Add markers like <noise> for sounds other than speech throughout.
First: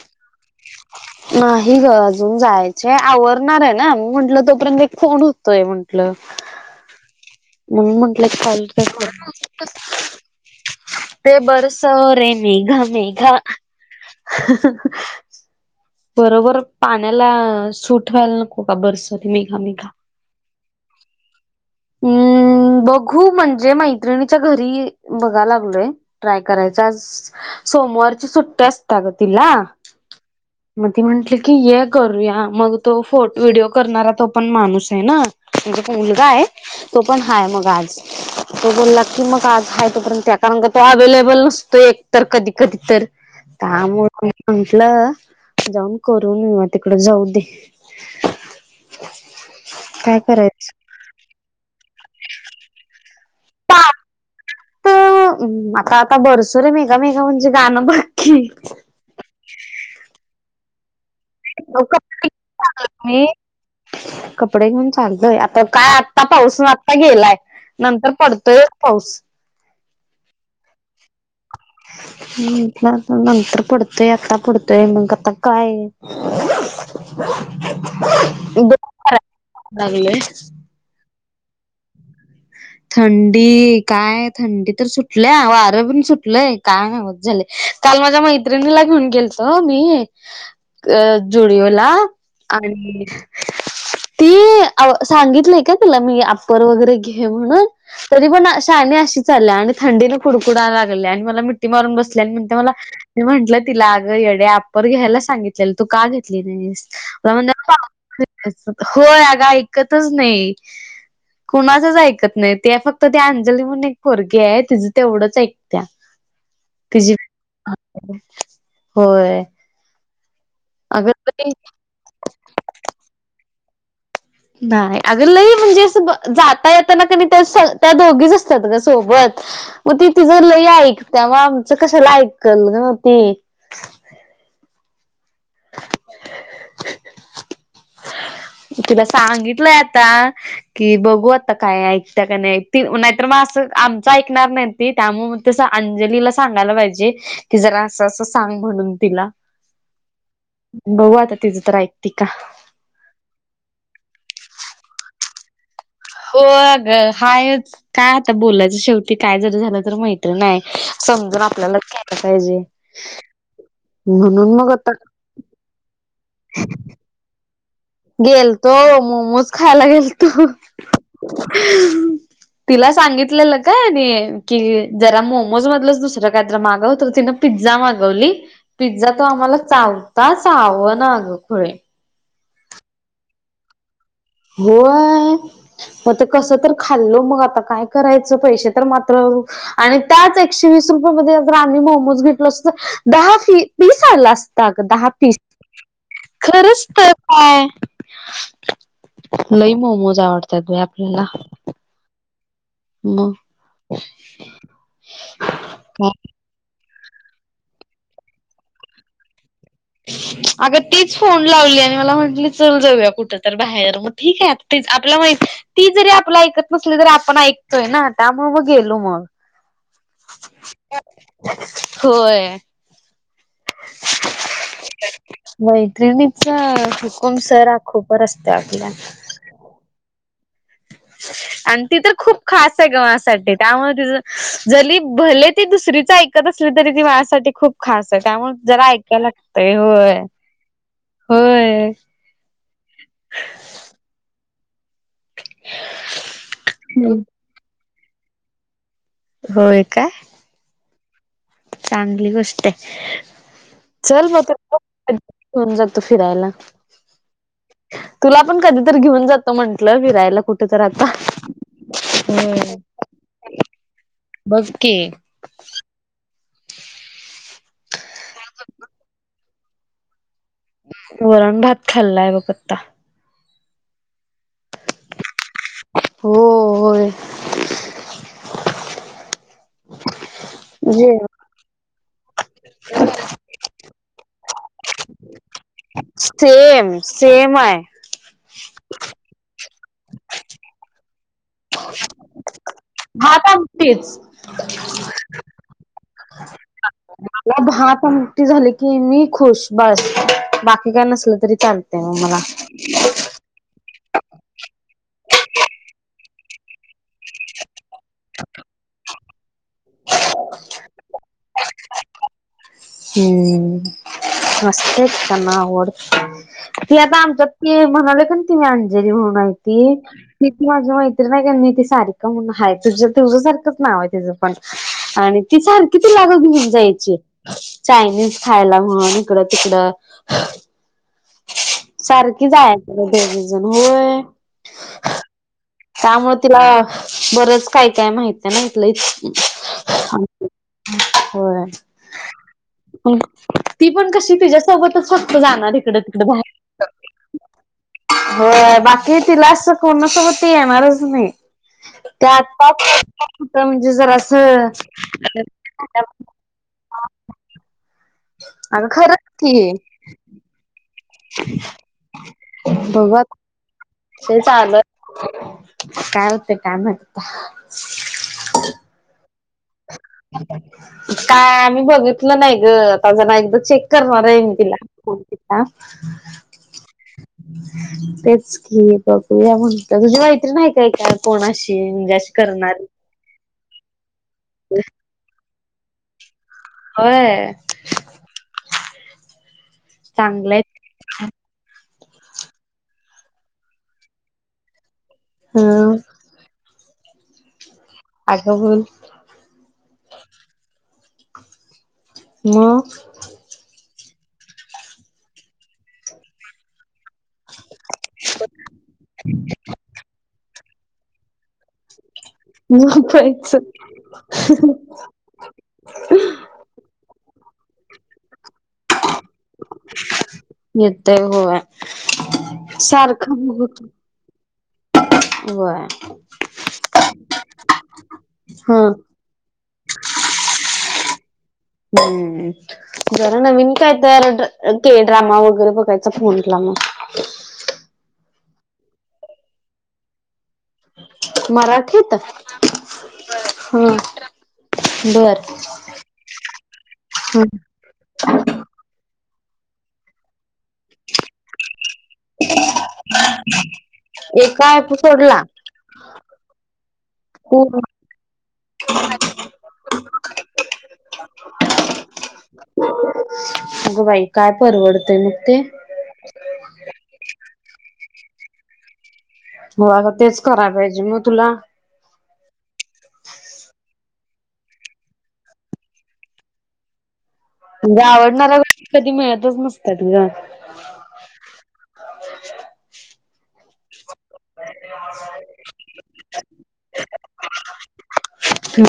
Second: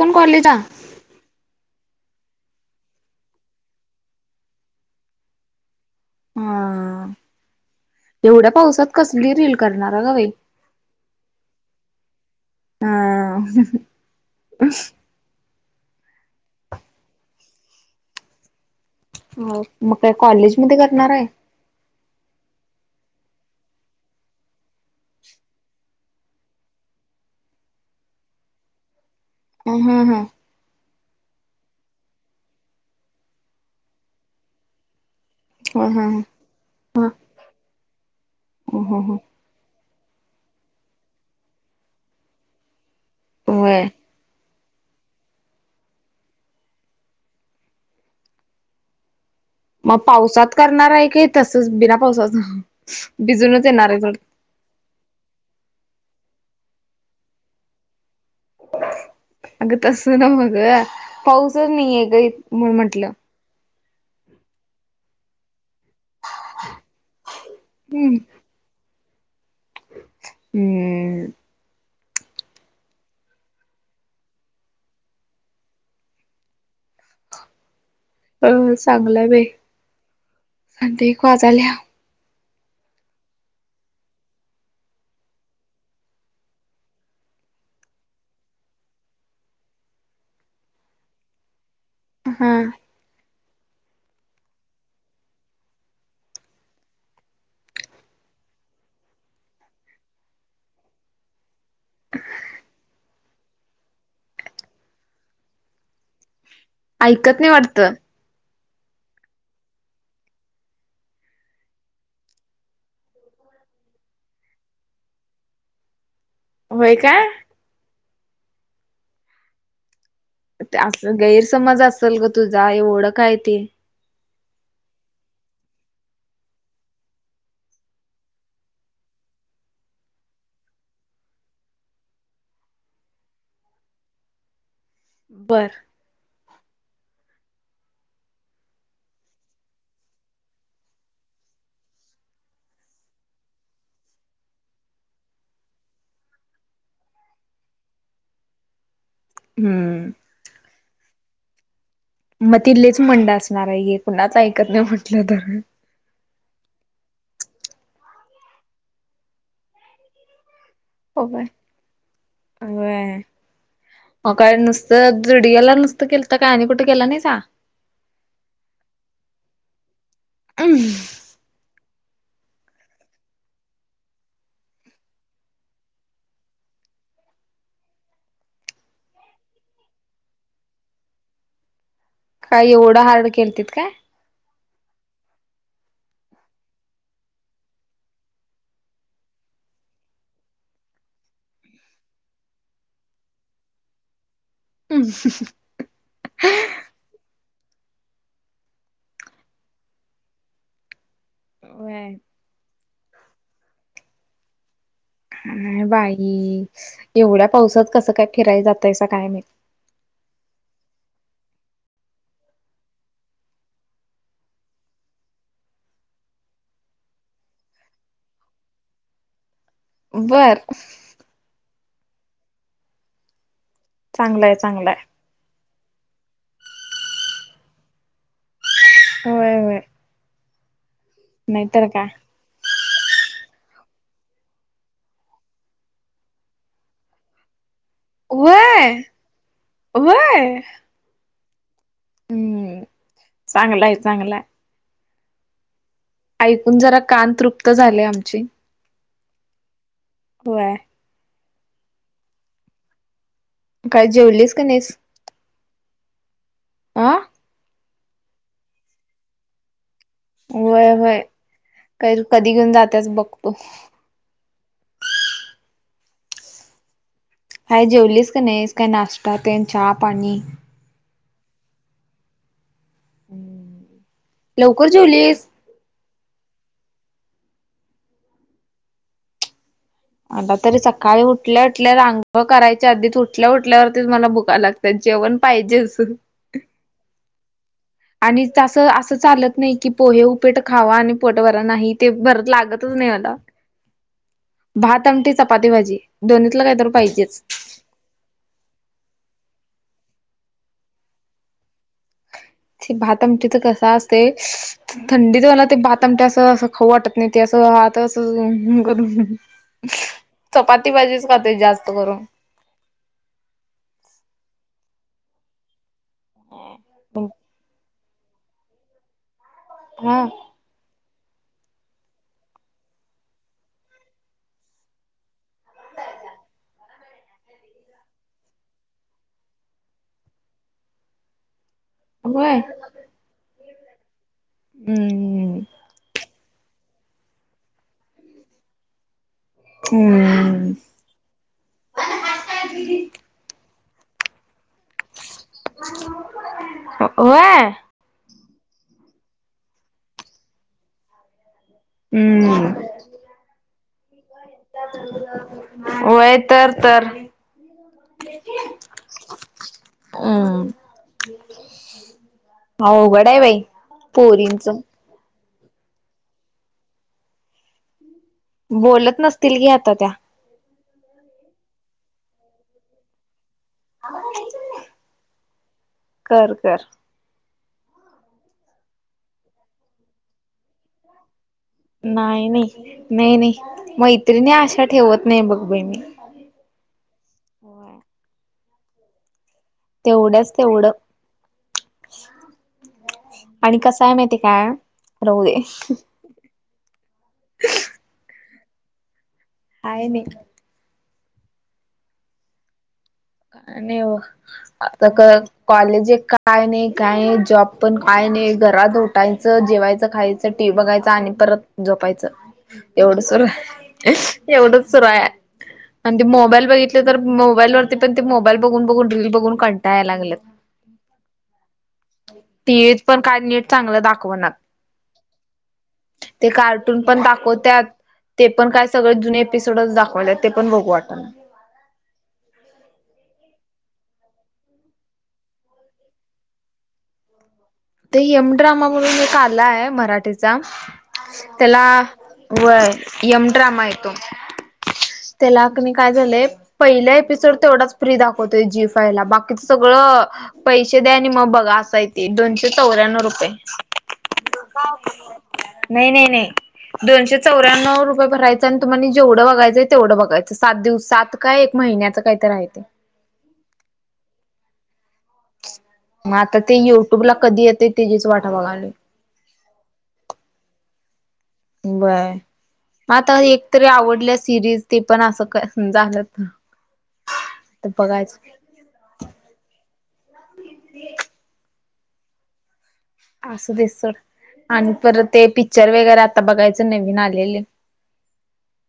कोण करली चा हे ग अजून जायचे आवरणार आहे ना मग म्हंटलं तोपर्यंत एक फोण होतोय म्हंटलं हा मग म्हंटलं एवढ्या कॉल पावसात कसली रील करू करणार ग बाई <inaudible> ते बरसो रे मेघा मेघा हा हहहह बरोबर पाण्याला सुट व्हायला नको का बरसरी मेघा हो मेघा मग काय कॉलेज मध्ये करणार आहे हम्म बघू म्हणजे मैत्रिणीच्या घरी बघाय लागलोय ट्राय करायचा आ सोमवारची सुट्टी असत ग तिला हा हा ह ती म्हंटली की हे करूया मग तो फोटव्हिडिओ करणारा तो पण माणूसय ना ह म्हणजो ह मुलगा आहे तो पण हाय मग आज तो ह ह बोलला ह की मग आज हाय <unintelligible> त्या कारण तो अवेलेबल नसतो एक तर कधी कधी तर होय त्यामुळे म्हटलं जाऊन करून म मग तिकड जाऊ दे मग काय पावसात करायचं करणार हाय काय तसच बिना पावसाच भिजूनच येणार य बग तर आता आता बरसुरे मेकामेका म्हणजे गाणं बघकी अगं तसं नव्ह ग मग पाऊसच नाहीय ग इथ म्हंटलं मी कपडे घेऊन चालतोय आता काय आत्ता पाऊस आता गेलाय नंतर हम्म पडतोय पाऊस हम्म ह म्ह नंतर पडतोय आता पडतोय मग आता काय अ करायला चांगलंय भाई लागले अते एक वाजाल्या ह थंडी काय थंडी तर सुटल्या वारं पण सुटलंय काय नावत झाले काल माझ्या मैत्रिणीला घेऊन गेलतो मी जुडिओ ला. हा आणि ती सांगितलय काय तिला मी अप्पर वगैरे घे म्हणून तरी पण शानी अशीच आल्या आणि थंडीने कुडकुडा लागलेय आणि मला मारून बसल्या. म्हणते मला म्हटलं तिला आग येडे आपपर घ्यायला सांगितले तू का घेत ऐकत नाही वाटत <unintelligible> होय अगा ऐकतच नाही. कुणाचच ऐक ऐकत नाही फक्त ती अंजली म्हणून एक पोरगी हाय तिच तेवढंच ऐकत्या. होय तिची काय? होय. अस अगं गैरसमज असेल ग तुझा. एवढं काय ती नाही अग लही म्हणजे जाता येताना क त्या दोघीच असतात ग सोबत. मग ति तिज लय ऐकत्या मग आमच कशाला ऐकल ग ती? <inaudible> बर. तुला सांगितलंय आता की बघू आता काय ऐकता काय नाही ती नाहीतर म अस आमचं ऐकणार नाहीन ती त्यामुळे अस त्या अंजलीला सांगायला पायजे की जरा अस आस सांग म्हणून तिला. हम्म. बगू आता तिथं तर आईकत्या म तीलेच मंड असणार आहे हे कुणाच ऐकत नाही म्हटलं तर. हो अ ग हायच काय आता बोलायचं शेवटी काय जरी झालं तर मैत्रीण आहे. हो समजून काय? आपल्यालाच घ्यायला पाहिजे. म म्हणून काय मग आता नुसतं जुडिओ नुसतं गलं तर काय आणि कुठे गेला नाईसा? गेलतो मोमोज खायला गेलतो. तिला सांगितलेलं काय आणि की जरा मोमोज मधलच दुसरं काही मागव तर तीन पिझ्झा मागवली पिझ्झा तो आम्हाला चावता चवणा आग खुळे. काय एवढं हार्ड केलतीत काय? होय. मग ते कस तर खाल्ल मग आता काय करायचं पैसे तर मात्र आणि त्याच एकशे वीस आम्ही मोमोज घेतल असत तर दहा पिस आलं असत. ग दहा पीस खरंच तर काय लय मोमोज आवडतात आपल्याला होय. मग काय बाई एवढ्या पावसात कसं काय फिरायला जातयसा काय माहित <inaudible> अग तीच फोन लावली आणि मला म्हटली चल जाऊया कुठ तर बाहेर मग ठीक आहे आपल्या ती जरी आपला ऐकत नसली तरी आपण ऐकतोय ना त्यामुळे मग गेलो मग. बर. होय. चांगलाय चांगलाय. मैत्रिणीचा हुकुम सर आखो पर असतय आपल्याला. होय होय. आणि नाहीतर ती काय. तर खूप खात- मासाठीत्यामुळे त जरी भले ती दुसरीच ऐकत असली तरी ती माझ्यासाठीठी खूप खास आहे त्यामुळे जरा व्हय ऐकायला लागतंय होय. व्हय. होय. हम्म चांगल आहे चांगलय. ऐकून जरा हम्म. कान तृप्त झाले आमचे. होय काय. होय. चांगली गोष्ट आहे काय चल जेवलीस का मगेऊन ज. <unintelligible> तो फिरायला. आं. तुला पण कधीतरी घेऊन जातो म्हण. कुठलं फिरायला कुठे तर होय आता होय काही कधी घेऊन हम्म. जात्याच बघतो बसकी. काय जेवलीस का नाहीस काय नाश्ता ते चहा, पाणी. वरण, भात खाल्लाय बघ आता. लवकर जेवलीस? हो होय. आता तरी जे सकाळी वुठलेत. ल्या रांग करायच्या आधी उठल्या उठल्यावरतीच मला भुका लागतात जेवण पाहिजेच. सेम, सेम आहे. अस अस चालत नाही की पोहे, उपेट खावा आणि पोट भरा नाही ते भरत लागत. भात आमडीच. भात, आमटी, चपाती, भाजी दोन्हीतला काहीत पाहिजे. मला भठी झाली की मी खुश बस बाकी काय नसल तरी चाल. तेव्हा मला. भात आमटीच कसं ते थंडीत मला ते भाताम अस, अस खाऊ वाटत नाही ते असं हात अस करुन. चपाती, भाजीच खाते जास्त करून. हम्म मस्तच चना आवड. ती आता आमच्या ते म्हणाले काण ती मी अंजेरी म्हणून आहे. हा तिथ वाज मा <inaudible> ते नाही का सारिका म्हणून आहे ती तुझ्यासारखाच नाव आहे तुझं पण ती सारकी तुला <unintelligible> चायनीज खायला म्हणून इकडं तिकडं <unintelligible> होय हम्म त्यामुळे तिला बरंच काय काय माहित आहे ना हितल. हम्म होय. ती पण कशी तिच्यासोबतच फक्त जाणार तिकड तिकड बाहेर होय हो बाकी तिला असं कोणासोबत त येणारच नाही त्या हम्म आ म्हणजे जर अस हम् होय तर तर अगं खरंच बघू होघडा आता आहे बाई विषय पोरींच चालू आहे काय होते कामता बोलत नसतील की आता त्या काय आम्ही बघितलं नाही गता जण एकदा चेक करणार आहे मी तिला कर कर तेच की प्रक्रिया म्हणत तुझी माैत्री नाही काय का कोणाशी नाही नाही नाही नाही मैत्रिणी आशा ठेवत नाही बघ बई मी होय तेवढंच चांगलंय तेवढं आणि कसय माहिती काय राहू दे हं ते अगा बोल हाय नाही मग नाही आता कॉलेज काय नाही काय जॉब पण काय नाही घरात उटायचं जेवायचं खायचं टी बघायचं आणि परत जोपायचं एवढ सुर झोपायचं एवढच सुर आहे आणि ते मोबाईल बघितले तर मोबाईलवर पण ते मोबाईल बघून बघून रील बघून कंटायला लागल येतंय होय तीच पण काय नीट चांगलं दाखवणार ग ते कार्टून पण दाखवतत ते पण काय हं सगळे जुून एपिसोडच दाखवले ते पण बघू वाट ना हम्म जरा नवीन काय तर ते ड्रामा वगैरे बघायचा फोंटला मग ते यम ड्रामा म्हणून एक आलाय मराठी त्याला मराठीत व यम ड्रामा हा येतो बर त्याला काय झालंय पहिला एपिसोड तेवढाच फ्री दाखवतोय जी फाय लाकी िथ सगळं पैसे द्या आणि मग बघा असाय तेे दोनशे चौऱ्यान्नव रुपये एका ऍप सोडला नाही नाही नाही दोनशे तू चौऱ्यान्नव रुपये भरायचे तु्हा जेवढं बघाचंय तेवंघायचं सात दिवस सात काय एक महि्याच अगं बाई काय परवडत मग आता ते युट्यूब ला कधी येतं तेचीीच वाटा बघाली हो आता तेच कराय पाहिजे मग तुला बाय म आता एकतरी आवडल्या सिरीज ते पण असं का झालं त म्हणजे आवडणाऱ्या गोष्टी कधी मिळतच नसत्यात ग. असू दे सोड आणि परत ते पिच्चर वगैरा आता बघायचं नवीन आलेले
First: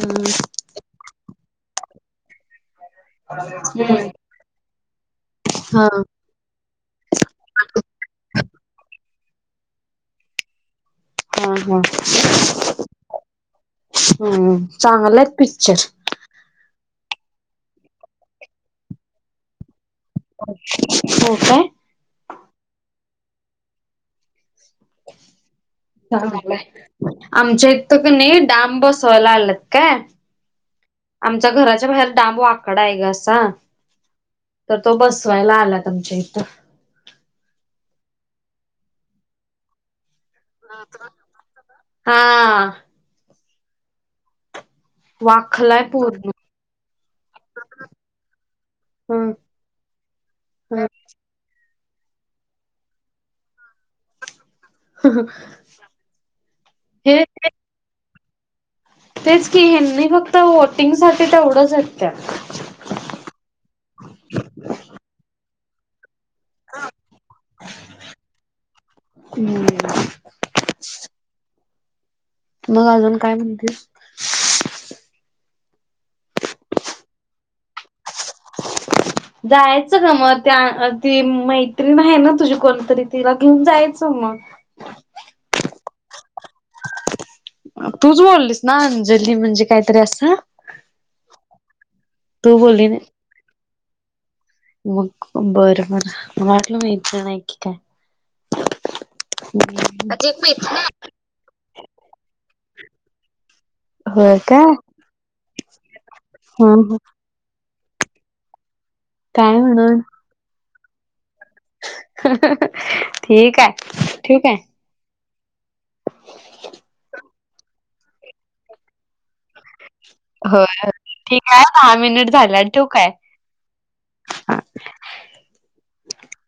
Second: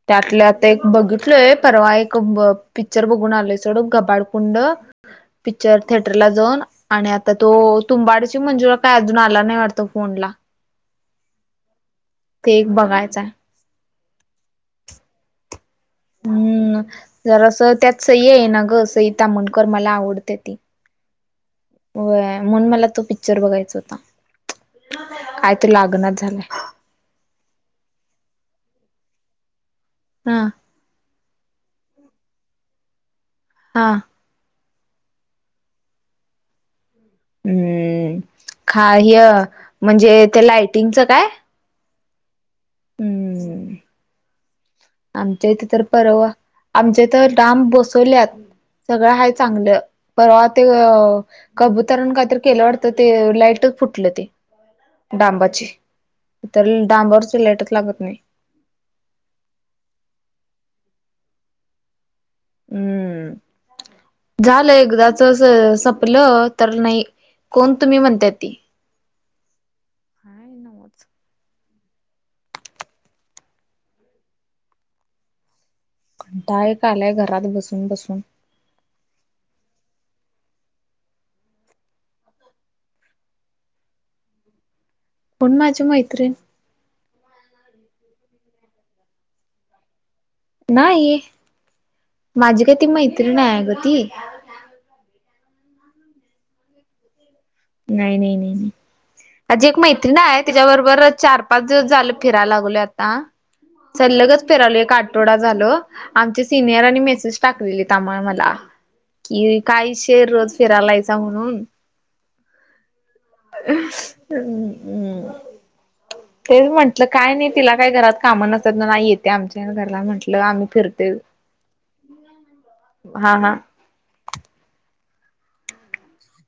त्यातलं आता एक बघितलय परवा एक ब पिक्चर बोघण आलेसाड हम्म ग्बाडकंड पिक्चर हा थिएटरला जाऊन आणि आता तो तुंबाडची मंजूर ला नाही वाटतो फोन ला हा हा बघायचा आहे. हम् चांगलं आहेत पिक्चर हम्म जरा अस त्यात सही आहे ना ग सहिता म्हणकर मला आवडत हो काय व मून मला तो पिक्चर बघायचा होता काय तो लागणाच झालाय चलाय आमच्या इ तर का नाही डांब बसायला आलात काय हा आमच्या घराच्या बाहेर डांब वाकडा आहे ग अस चा हा तर तो बसवायला आलात आमच्याइथ. हम्म खा य म्हणजे ते लायटिंगचं काय? हा <unintelligible> आमच्या इथे वाखलाय तर परवा पूर्ण आमच्या इथं तर डांब बसवल्यात. सगळं हाय हम्म चांगलं परवा ते हम्म अ कबूतरण कायतरी केलं वाटतं ते लाईट फुटलं ते डांबाचे तर हे डांबावरच लाईटच लागत नाय. तेच की हैनी फक्त वोटिंग साठी तेवढं झटत हम्म पलं तर नाही कोण तुम्ही म्हणताय ती हम्म हाय नव्हच. मग अजून काय म्हणतीसं. कंटाळा एक आलाय घरात बसून बसून. जायचं का मग त्या ती मैत्रीण आहे ना तुझी कोणतरी तिला घेऊन जायचं मग <unintelligible> कोणं माझी मैत्रीण तूच बोललीस ना अंजली म्हणजे काय तरी असं नाही तू माझी काही ती बोलली नाही मैत्रीण नाय अग ती मग बरं बरं मला वाटल मैत्रीण हाय. नाय नाय नाय नाय. माझी एक मैत्रीण हाय काय तिज्या बरोबर चार पाच दिवस झाल फिरायला लागलोय आत आ होय सलगच काय फिरालोय एक आठवडा झाल आमच्या ह सिनियरांनी मेसेस टाकलेलेत. आमा मला काय की काही म्हणून शेर रोज फिरायलायसा म्हणून <unintelligible> अ आहे अ ठीक आहे तेच म्हंटलं काय नाई तिला काय घरात काम नसत्यात ना नाही येते आमच्या घरात हो ठीक आहे दहा मिनिट झाले आणि ठेवू काय. हा हा. <unintelligible>